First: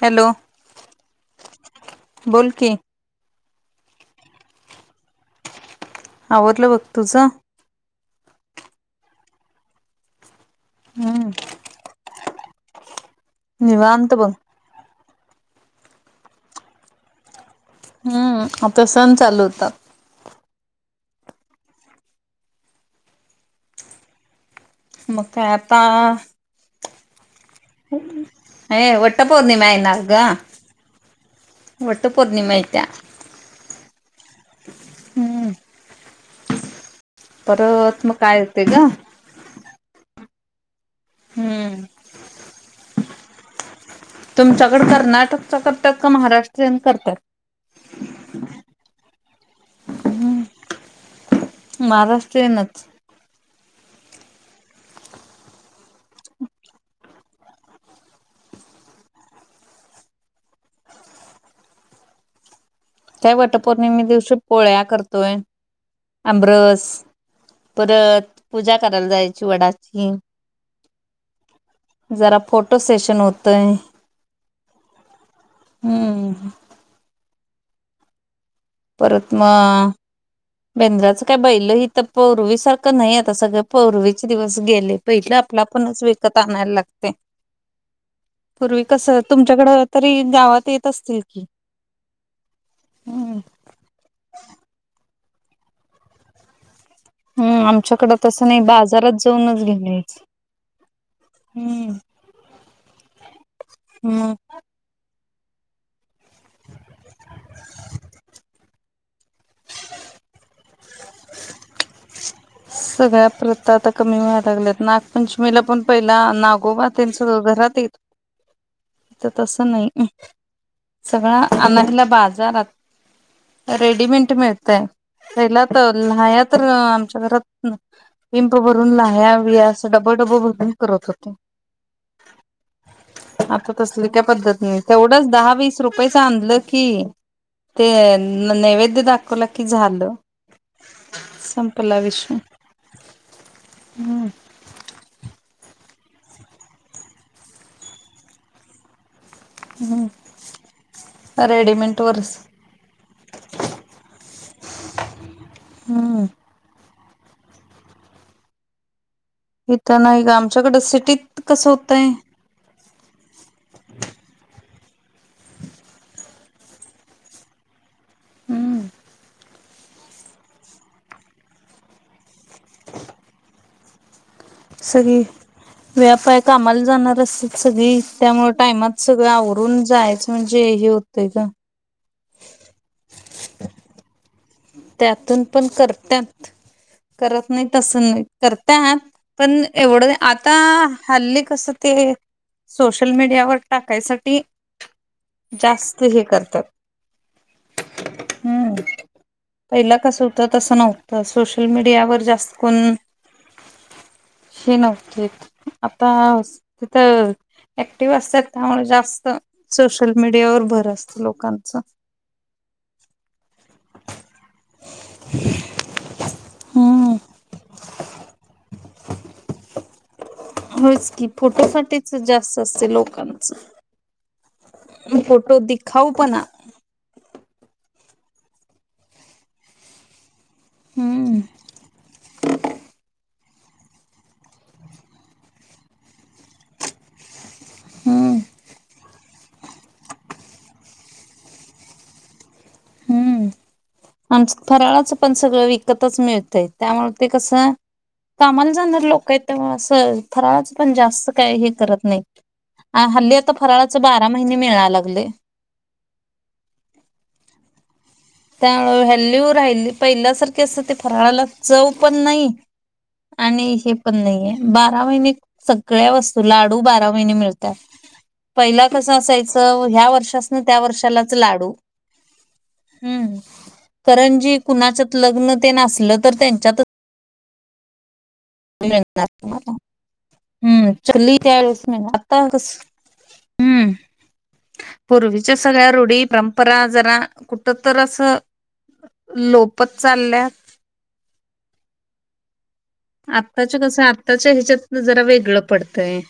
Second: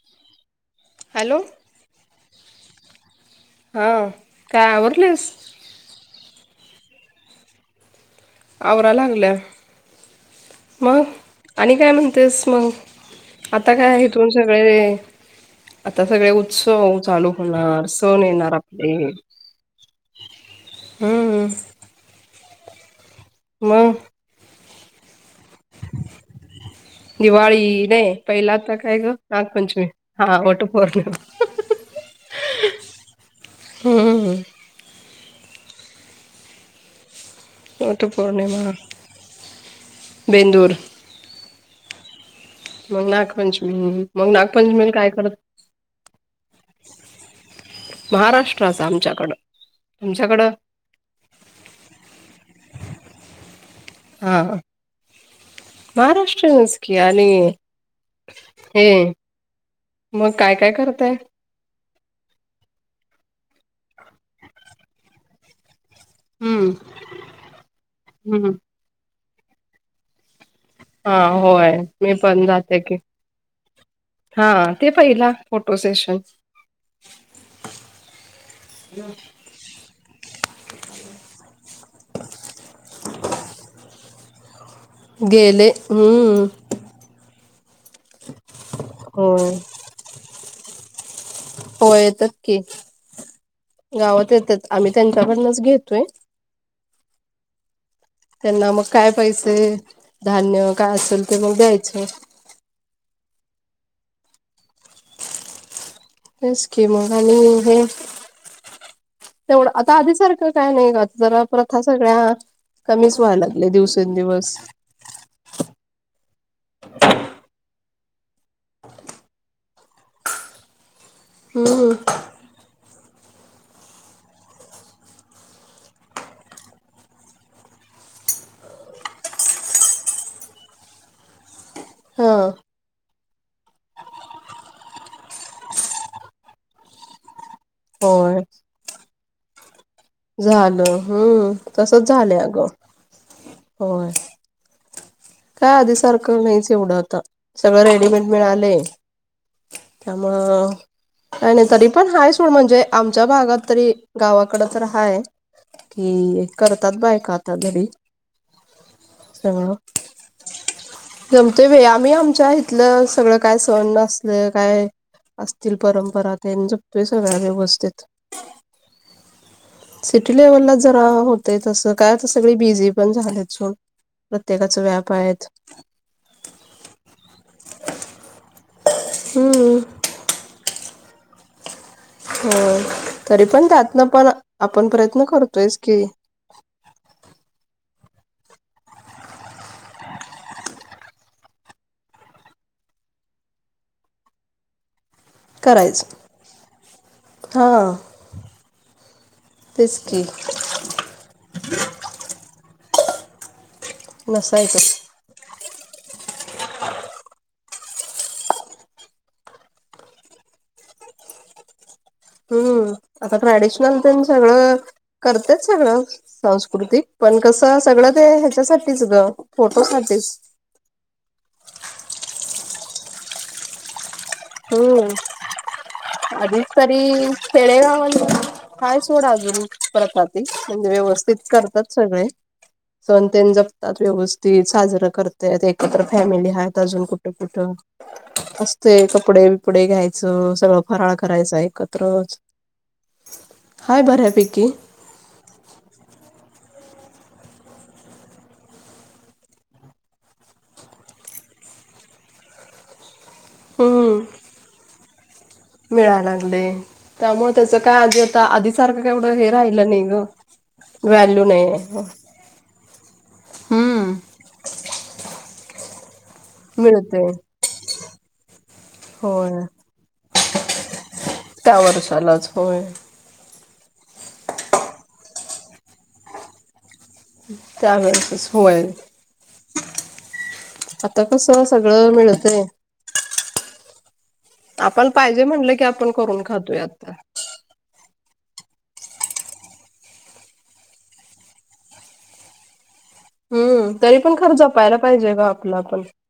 Hello hello बोल की हा काय आवरलीस आवरल बग तुझ आवरालागलोय हम् आणि काय म्हणतेस मग आता काय निवांत बघ इथून सगळे आता सगळे उत्सव चालू होणार सण हूं येणार आता आपले सण चालू होतात. हूं मंग म काय आता दिवाळी नाही पहिला आता हे काय ग वटपौर्णिमा नागपंचमी येणार ग. हा वटपौर्णिमा वटपौर्णिमा येत्या. हूं हम्म परत म काय येतय वटपौर्णिमा ग? बेंदूर हूं मंग नागपंचमी मंग तुमच्याकड नागपंचमीला काय कर्नाटकचा करत करतात का महाराष्ट्रीयन करतात? महाराष्ट्राच आमच्याकडं तुमच्याकडं महाराष्ट्रीयनच हा महाराष्ट्रीयच की आणि हे मग काय काय करताय? त्या वटपौर्णिमे दिवशी पोळ्या करतोय. हम्म आमरस परत हम्म. पूजा करायला जाय ची वडाची हा होय. मी जरा पण फोटो जाते की, सेशन होतय. हा ते पहिला फोटो सेशन हम्म परत म बेंद्राचं काय बैल इथ पौर्वीसारखं नही आता सगळं पौर्वीचे दिवस गेले पहिलं आपलं गेले आपणच विकत हम्म. आणायला लागतय. पूर्वी कसं होय. तुमच्याकड तरी गावात तेेत असतील. की हो येतात की हम्म गावात येतात आम्ही त्यांनं च्याकडनच घेतोय. हूं आम त्यांना मग काय पैसे यायचं धान्य काय असेल ते मग द्यायचं. म हेच की मग आणि हे तेवढं आता आधी सारखं काय नाही ग जरा प्रथा सगळ्या कमीच सगळ्या व्हायला लागले प्रथा आता कमी व्हया दिवसेंदिवस लागल्यात नागपंचमीला पण पहिला नागोबा तेनं सगळं घरात येत आता तसं नाही. सगळा हम्म आणयला बाजारात रेडीमेंट मिळतयं पहिला तर लाया तर आमच्या घरात पिंप भरून लाया विया अस डबल डबल भरून करत होते. हा. आता तसली काय पद्धत नाये, तेवढंच दहा वीस रुपयेच आणलं की, ते होय. नैवेद्य दाखवलं की झालं. झालं हम्म संपला तसच विषय झालं अगं होय काय आधी सारखं नाहीच एवढं आता, सगळं रेडीमेड मिळालय. हम्म त्यामुंळ काय नाही तरी रेडीमेंट पण हाय वरच सोड म्हणजे आमच्या भागात तरी गावाकड तर हाय हम्म. कि करत तात बायका आता घरी सगळं इथ नाही ग आमच्याकडं सिटीत जमते कसं बाई होतंय आम्ही आमच्या सगळं काय सहन नस काय असतील परंपरा त्यां जपतोय सगळ्या व्यवस्थित. हम्म सिटी लेव्हलला जरा होतंय तसं काय आता सगळी बिझी पण झाल्यात सोड. प्रत्येकाच व्याप सगळी आहेत व्याप हाय कामाला जाणार असत्यात सगळी त्यामुळे टायमात सगळं हम्म आवरून जायचं म्हणजे हे होतय ग हो तरी पण त्यात न पण आपण प्रयत्न त्यातून पण करतोयच की करतत्यात करत नाही तस करतात पण एवढं आता हल्ली कस ते सोशल मीडियावर टाकायसाठी जास्त करायच हे करतात हा हम् पहिला तेच की कसं होतं तसं नव्हतं सोशल मीडियावर जास्त कोन उम शी नसायचं नवतीत आता तिथं ऍक्टिव्ह असतात त्यामुळे जास्त सोशल मीडियावर भर असत लोकांच. हम्म आता ट्रॅडिशनल तेन सगळं करते सगळं सांस्कृतिक हम्म पण कसं सगळं ते ह्याच्यासा तीच ग फोटो साठीच. होयच की फोटोसाठीच जास्त असते लोकांच. हम्म फोटो दिखाऊ पणा खेडेगाव हाय सोडा अजुन प्रथा. म्हजे व्यवस्थित हम्म करतात सगळे सण येन जपतात व्यवस्थित साजरं करतात एकत्र फॅमिली आहेत अजून कुटुंब कुठ हम्म असते कप कपडे बिपडे घ्यायचं सगळं फराळ करायच एकत्रच. हम्म हाय आमच बऱ्यापैकी फराळाचं पण सगळं विकतच मिळतय. त्यामुळे ते कसं कामाला जाणार लोक आहेत त्या असं फराळच पण जास्त काही हे करत नाही हल्ली फराळाच हम्म बारा महिने मिळायला लागले मिळा लागले त्यामुळे त्याच काय आजी त्यामुळे व्हॅल्यू राहिली पहिल्यासारखे असत ते व्हॅल्यू फराळाला नाही चव पण नाही आणि हे हम्म पण नाहीे बारा महिने सगळ्या वस् तू लाडू बारा मिळतय महिने मिळतात पहिला कस होय असायचं ह्या वर्षास ना त्या वर्षालाच लाडू त्या वर्षालाच होय हम्म. करंजी कुणाच्यात लग्न ते नसलं तर त्यांच्यातच त्यावेळेसच होय मिळणार तुम्हाला. हम्म आता चुकली कसं त्यावेळेस मिळणार. सगळं आता मिळतय कसं, हम्म. [inaudible] आपण पाहिजे पूर्वीच्या म्हटलं की सगळ्या आपण रूढी, करून खातोय परंपरा आता जरा कुटतर असं लोपत चालल्यात आत्ताच्या हम्म कसं तरी पण आत्ताच्या खरं ह्याच्यात जपायला जरा पाहिजे ग वेगळं आपलं आपण पडतंय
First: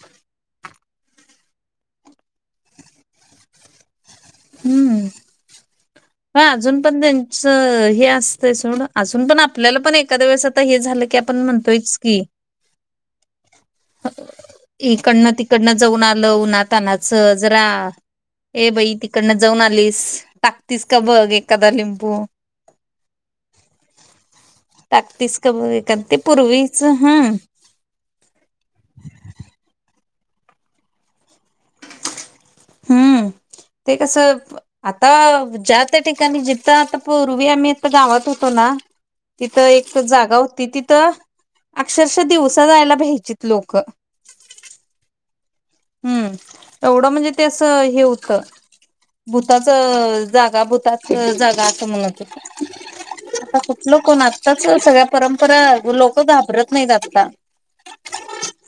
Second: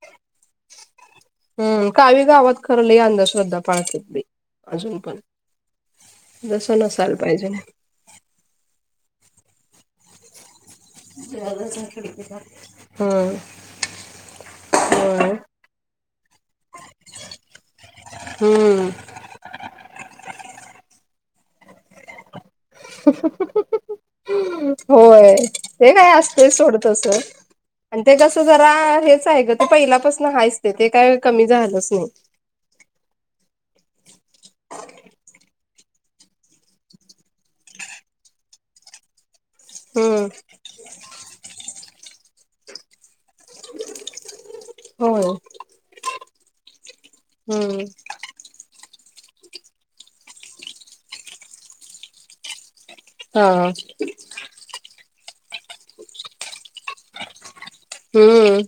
काही गावात खरं लई अंधश्रद्धा पाळतात बाई अजून पण. हं जसं अजून पण नसायला पाहिजे ना त्यांचं हे असतंय सोडं अजुन पण आपल्याला पण एखद्या वेळेस आता हे झालं की आपण म्हणतोयच की, हम्म इकडनं होय तिकडनं जाऊन आलं उनातानाचं जरा ए हम्म बाई तिकडनं जाऊन आलीस [inaudible] टाकतीस का बग एकादा लिंबू होय, टाकतीस का बघ ते एखाद काय असतंय सोड पूर्वीच तसं हं आणि ते कसं जरा हेच आहे ग ते पहिल्यापास हायच ते ते काय कमी झालंच नाही. हम्म. ते कसं आता ज्या त्या ठिकाणी जिथं आता पूर्वी आम्ही इथं गावात होतो ना तिथं एक हम्म जागा होती तिथं अक्षर दिवसा जायला भ्यायचीत लोकं. होय हम्म. एवढं म्हणजे ते असं हम्म हे होत भूताच जागा भूताच जागा असं म्हनत होतं. हा आता कुठलं कोण आताच सगळ्या परंपरा लोक घाबरत नाहीत आता. हम्म,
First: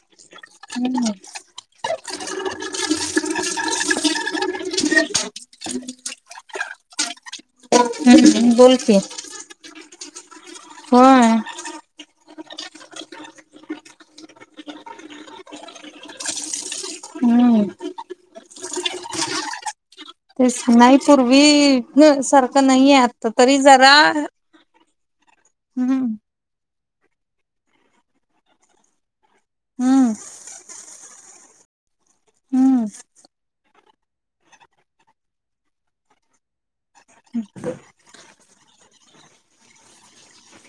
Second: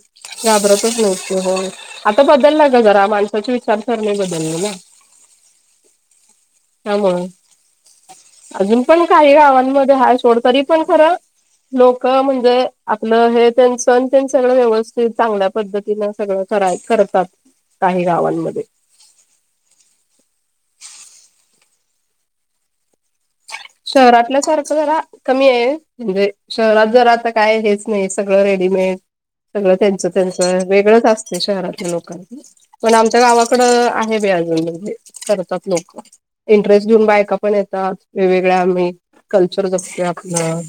घाबरतच हम्म नाहीत की होय. आता बदलला ग जरा माणसाचे विचारसरनी बदली ना त्यामुळं. बोल अजून की पण काही गावांमध्ये हाय सोड तरी पण खरं होय लोक म्हणजे आ हे तेंच सण ते सगळं व्यवस्थित चांगल्या पद्धतीनं सगळं करायचं करतात हम्म काही गावांमध्ये. तेच नाही पूर्वी सारखं नाहीये आत शहरातल्यासारखं जरा कमी आहे हम्म म्हंजे शहरात जर आता काय हेच नाही सगळं रेडीमेड. सगळं त्यांच हम्म त्यांच वेगळंच असतं. शहरातले लोक हम्म पण आमच्या गावात थोडं आहे बाई अजून पण ते करतात लोक ड्रेस घेऊन बायका पण येतात वेगळे एक कल्चरगस्त आपल्या [inaudible]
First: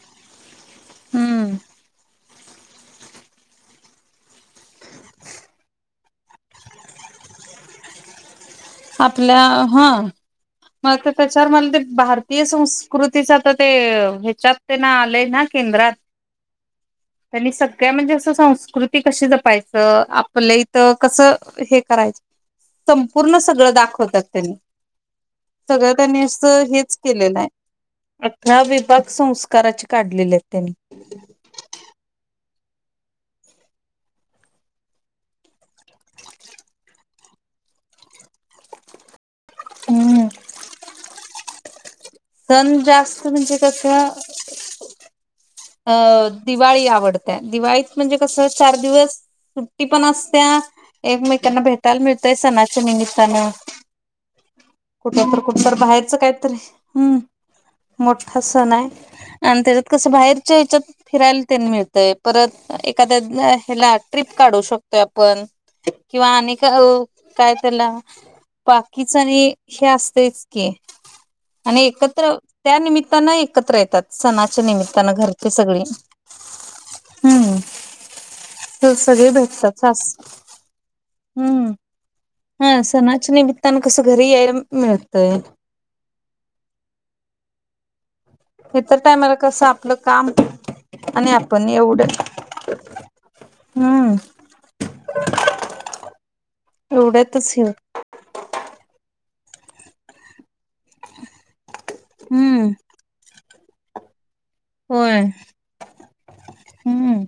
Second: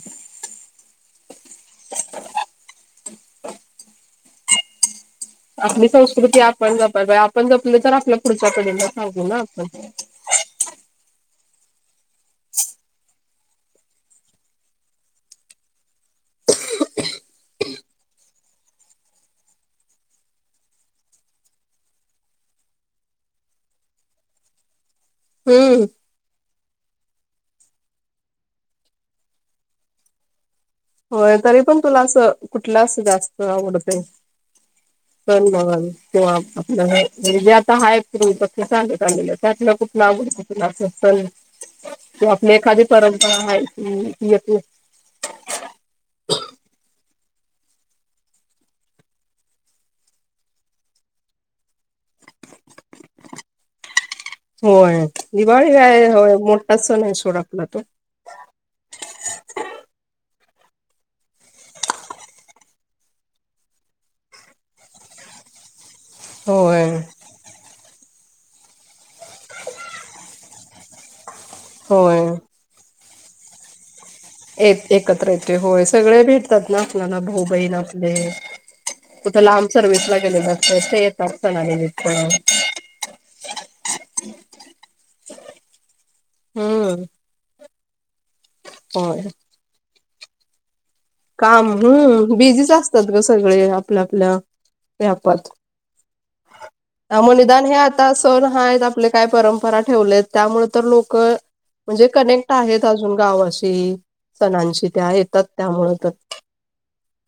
हम्म [unintelligible] आपली संस्कृती आपण जपाय पाहिजे आपण जपली तर आपली पुढची आपल्या हां [unintelligible] तर मला ते बाहर भारतीय संस्कृतीचा तर ते ह्याच्यात तेन आलय ना केंद्रात त्यांनी सगळ्या म्हणजे असं संस्कृती कशी जपायचं आपलं इथ कसं हे करायच संपूर्ण सगळं दाखवतात त्यांनी हम्म. सगळं त्यांनी अस हेच केलेलं आहे अठरा विभाग संस्काराचे काढलेले आहेत त्यांनी. होय तरी पण तुला अस कुठलं अस जास्त आवडतय सन म्हण किंवा आपल्या म्हनजे आता आहे फ्री ते चालतंय. हम्म [unintelligible] तर आपली सण एखादी जास्त परंपरा म्हणजे आहे कसं का येथे अ दिवाळी आवडत्याय, दिवाळीत म्हणजे कसं चार दिवस सुट्टी पण असतीया. एकमेकांना भेटायला मिळतंय सणाच्या निमित्तानं होय कुठं तर कुठ दिवाळी तर काय बाहेरचं होय काहीतरी मोठा सण आहे हम्म सोड आपला तो. मोठा सण आहे आणि त्याच्यात कसं बाहेर ह्याच्यात फिरायला ते मिळतय परत एखाद्या ह्याला ट्रीप काढू शकतोय आपण किंवा आणि काय? होय काय त्याला? बाकीचं आणि हे असतयचं की आणि होय. एकत्र त्यानिमित त्यांना एकत्र येतात. सणाच्या एक निमित्तानं एकत्र घरचे येतोय होय सगळे भेटतात ना आपल्या ना भाऊ बहीण हम्म आपले सगळे कुठ लांब भेटतात सास सर्विसला गेलेले असतय ते येतात हम्म सनानिमित्त हा सणाच्या निमित्तानं कसं घरी यायला मी मिळतंय. ह.. अ.. इतर टायमाला कसं आपलं काम [unintelligible] आपण काम एवढं हम्म बिझीच असतात ग सगळे, आपल्या हम्म आपल्या व्यापात. अहो निदान हे आता सण हाय आपले आपले काय परंपरा ठेवलेत, त्यामुळे तर लोक म्हणजे कनेक्ट हम्म आहेत अजून! गावाशी. ते सणांशी त्या होय येतात त्यामुळ त हम्म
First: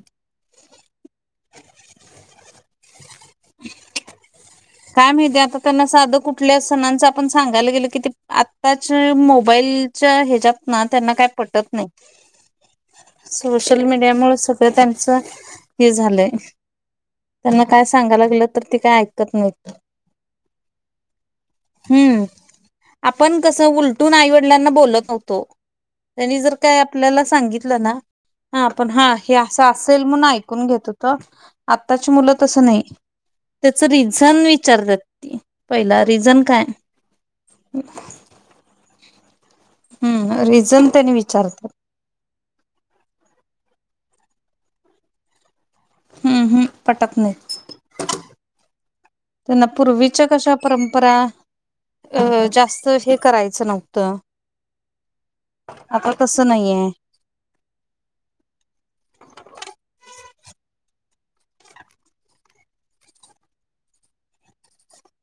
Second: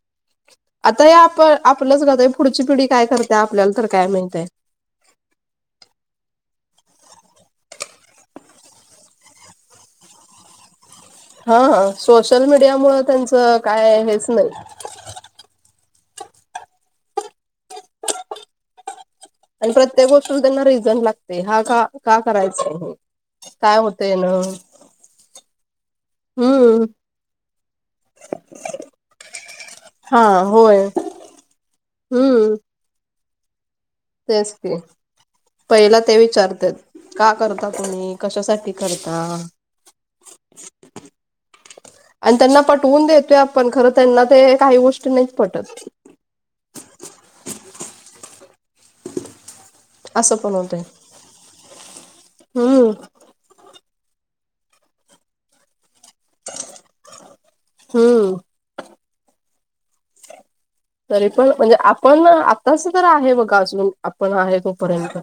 आता हे आप आपलंच [unintelligible] पुढची पिढी काय करता? आपल्याला तर काय माहित आहे. काय माहिती आता, त्यांना साधं कुठल्या सणांच आपण सांगायला गेल, की ते आत्ताच्या मोबाईलच्या ह्याच्यात ना त्यांना काही पटत नाही, हा सोशल मीडियामुळे त्यांचं सोशल काय मीडिया हेच मुळे नाही सगळं त्यांच हे झालंय, त्यांना काय सांगायला गेलं तर ते काय ऐकत नाहीत. हम्म आणि प्रत्येक गोष्टीला त्यांना रिझन लागते हा का का करायचं हे. आपण कसं काय उलटून होतय ना आईवडिलांना बोलत नव्हतो. त्यांनी जर काय हम्म आपल्याला सांगितलं ना हा आपण हा हे असं असेल हा म्हणून ऐकून होय घेत होतो. आत्ताची मुलं हम्म तसं नाही. त्याच रिझन वि होय पहिला ते विचारतात का करता तुम्ही? कशासाठी करता? हम्म--रिझन त्यानी विचारतात. आणि त्यांना पटवून देतोय आपण, खरं त्यांना ते काही गोष्टी नाहीच पटत. हम्म हम्म पटत नाही. त्यांना पूर्वीच्या असं कशा पण होतय परंपरा, अं जास्त हम्म हे करायचं नव्हतं. [inaudible] आता तसं नाहीये. हम्म तरी पण म्हणजे, आपण आताच तर आहे बगा अजून, आपण आहे तोपर्यंत.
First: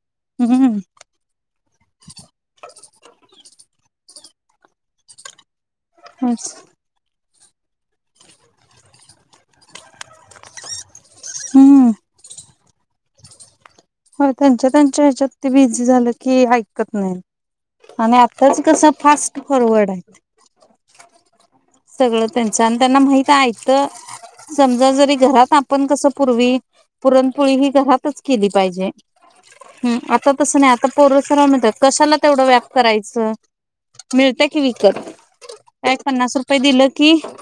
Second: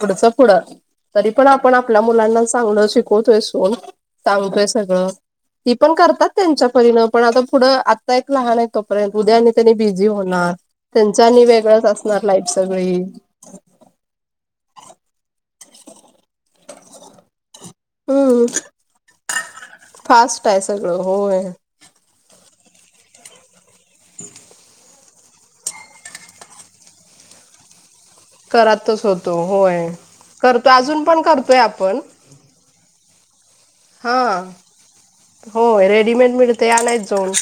पुढचं पुढं हम्म तरी पण आपण आपल्या मुलांना चांगलं शिकवतोय, [unintelligible] सांगतोय सगळं. ती पण करतात, त्यांचा परिन. पण आता पुढं, आत्ता एक लहान आहे तोपर्यंत, उद्या आणि त्यांनी बिझी होणार. त्यांच आणि वेगळंच हम्म असणार लाईफस. सगळी होय त्यांच्या त्यांच्या ह्याच्यात ते बिझी झालं की, ऐकत नाही. आणि हम्म आताच कस, फास्ट फॉरवर्ड आहे. फास्ट आहे सगळं होय सगळं त्यांच आणि त्यांना माहित हायत. तर [unintelligible] समजा जरी घरात आपण कस पूर्वी पुरणपोळी ही घरातच केल पायजे करतच होतो होय हूं आता तस करतो नाय आता अजून पोरं पण सरळ करतोय म्हणत्यात आपण कशाला तेवढ व्या करायचं. हा मिळत की विकत होय काय रेडीमेड पन्नास रुपये मिळते दिलं आणायच की जाऊन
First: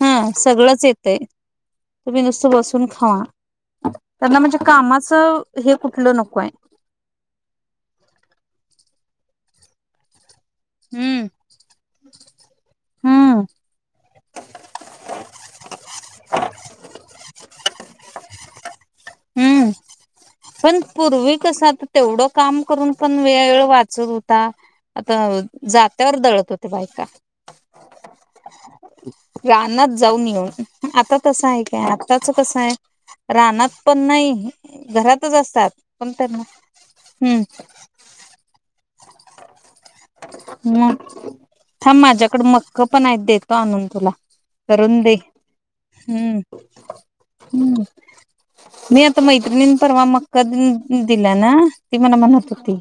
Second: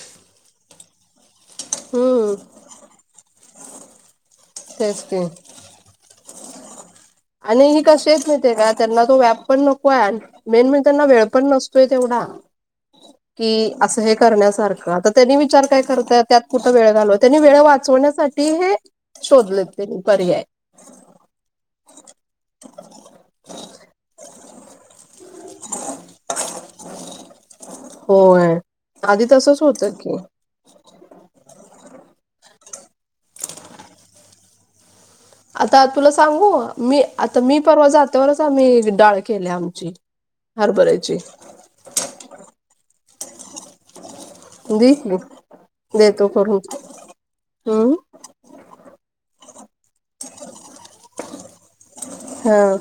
हा सगळंच चेतय तुम्ही हम्म नुसत बसून खा. आता त्यांना म्हणजे तेच की कामाचं लो नको हाय आणि हे कशी आहेत माहिती हाय काय त्यांना तो व्याप पण नको हाय मेन म्हणजे त्यांना वेळ हम्म पण नसतोय तेवढा हम्म की असं हे करण्यासारखं तर त्यांनी विचार काय करत्यात त्यात कुठं वेळ घालवा त्यांनी वेळ वाचवण्यासा ते हे शोधलेत हम्म त्यांनी पर्याय पण पूर्वी कस आता तेवढं काम करून पण वेळ वाचत होता आता जात्यावर दळत होत्या बायका होय आधी [unintelligible] तसच होतं रानात की. जाऊन येऊन आता तसं आहे काय आत्ताच कसं आहे रानात पण नाही घरात आता तुला सांगू मी आता मी हम्म परवा जात्यावरच आम्ही डाळ केल्या आमची मग हरभऱ्याची थांब माझ्याकडे मक्क पण आहेत देतो आणून तुला दे की देतो हम्म करून हम्म हम्म्म मी आता मैत्रिणीन परवा मक [unintelligible] दिल्या ना? ति मला म्हनत हा. व्हती.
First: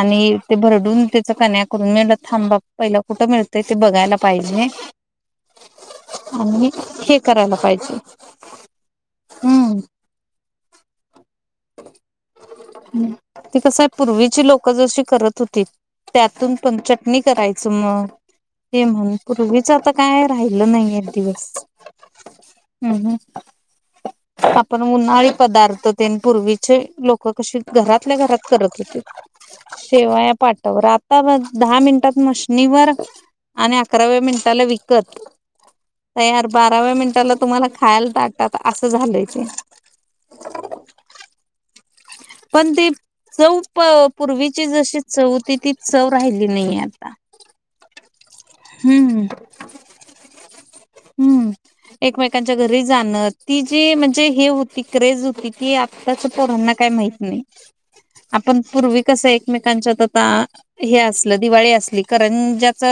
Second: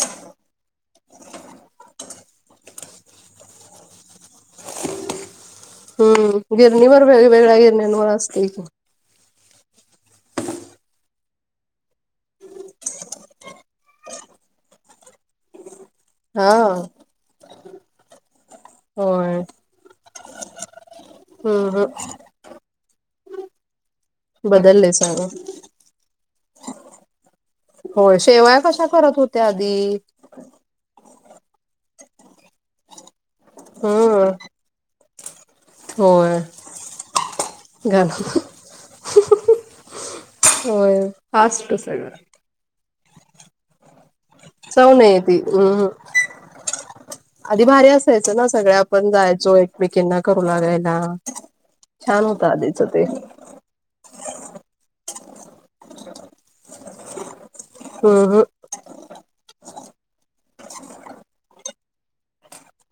आणि ते भरडून त्याच कन्या करून मी म्हटलं थांबा पहिला कुठं मिळतंय ते बघायला पाहिजे. हम्म आणि गिरणीवर हे करायला वेगवेेगळ्या पाहिजे गिरण्यांवर असतील की हम्म. हम्म ते कस हाय पूर्वीची लोक जशी करत होती हा त्यातून पण चटणी कराय सम ते म्हण होय. पूर्वीच आता काय राहिलं नाहीएत दिवस हम्म हम् हम्म ह आपण बदलले सगळं उन्हाळी पदार्थ तेंन पूर्वीचे लोक कशी घरातल्या होय घरात शेवाया करत कशा होत्या आधी होतीत शेवाया पाठावर आब दहा मिनटात मशनीवर आणि अकराव्या हम्म मिनिटाला विक कट होय तयार बाराव्या मिनिटाला तुम्हाला खायाला घाल ताटात असं झालंय श [unintelligible] होय फास्ट सगळ पण ती चव प पूर्वीची चव जशी नाही ती होती हम् राहिली नाहीये आता. आधी भारी असायचं ना सगळ्या आपण हम्म. जायचो एकमेकिंना करू लागायला हम्म. छान होत एकमेकांच्या आधीच घरी ते जाणं जी ती म्हणजे हे होती क्रेज होती की आताच्या पोरांना काय माहीत नाही. हम्म हम् आपण पूर्वी कस एक एकमेकांच्यात आता हे असलं दिवाळी असली, करंज्याच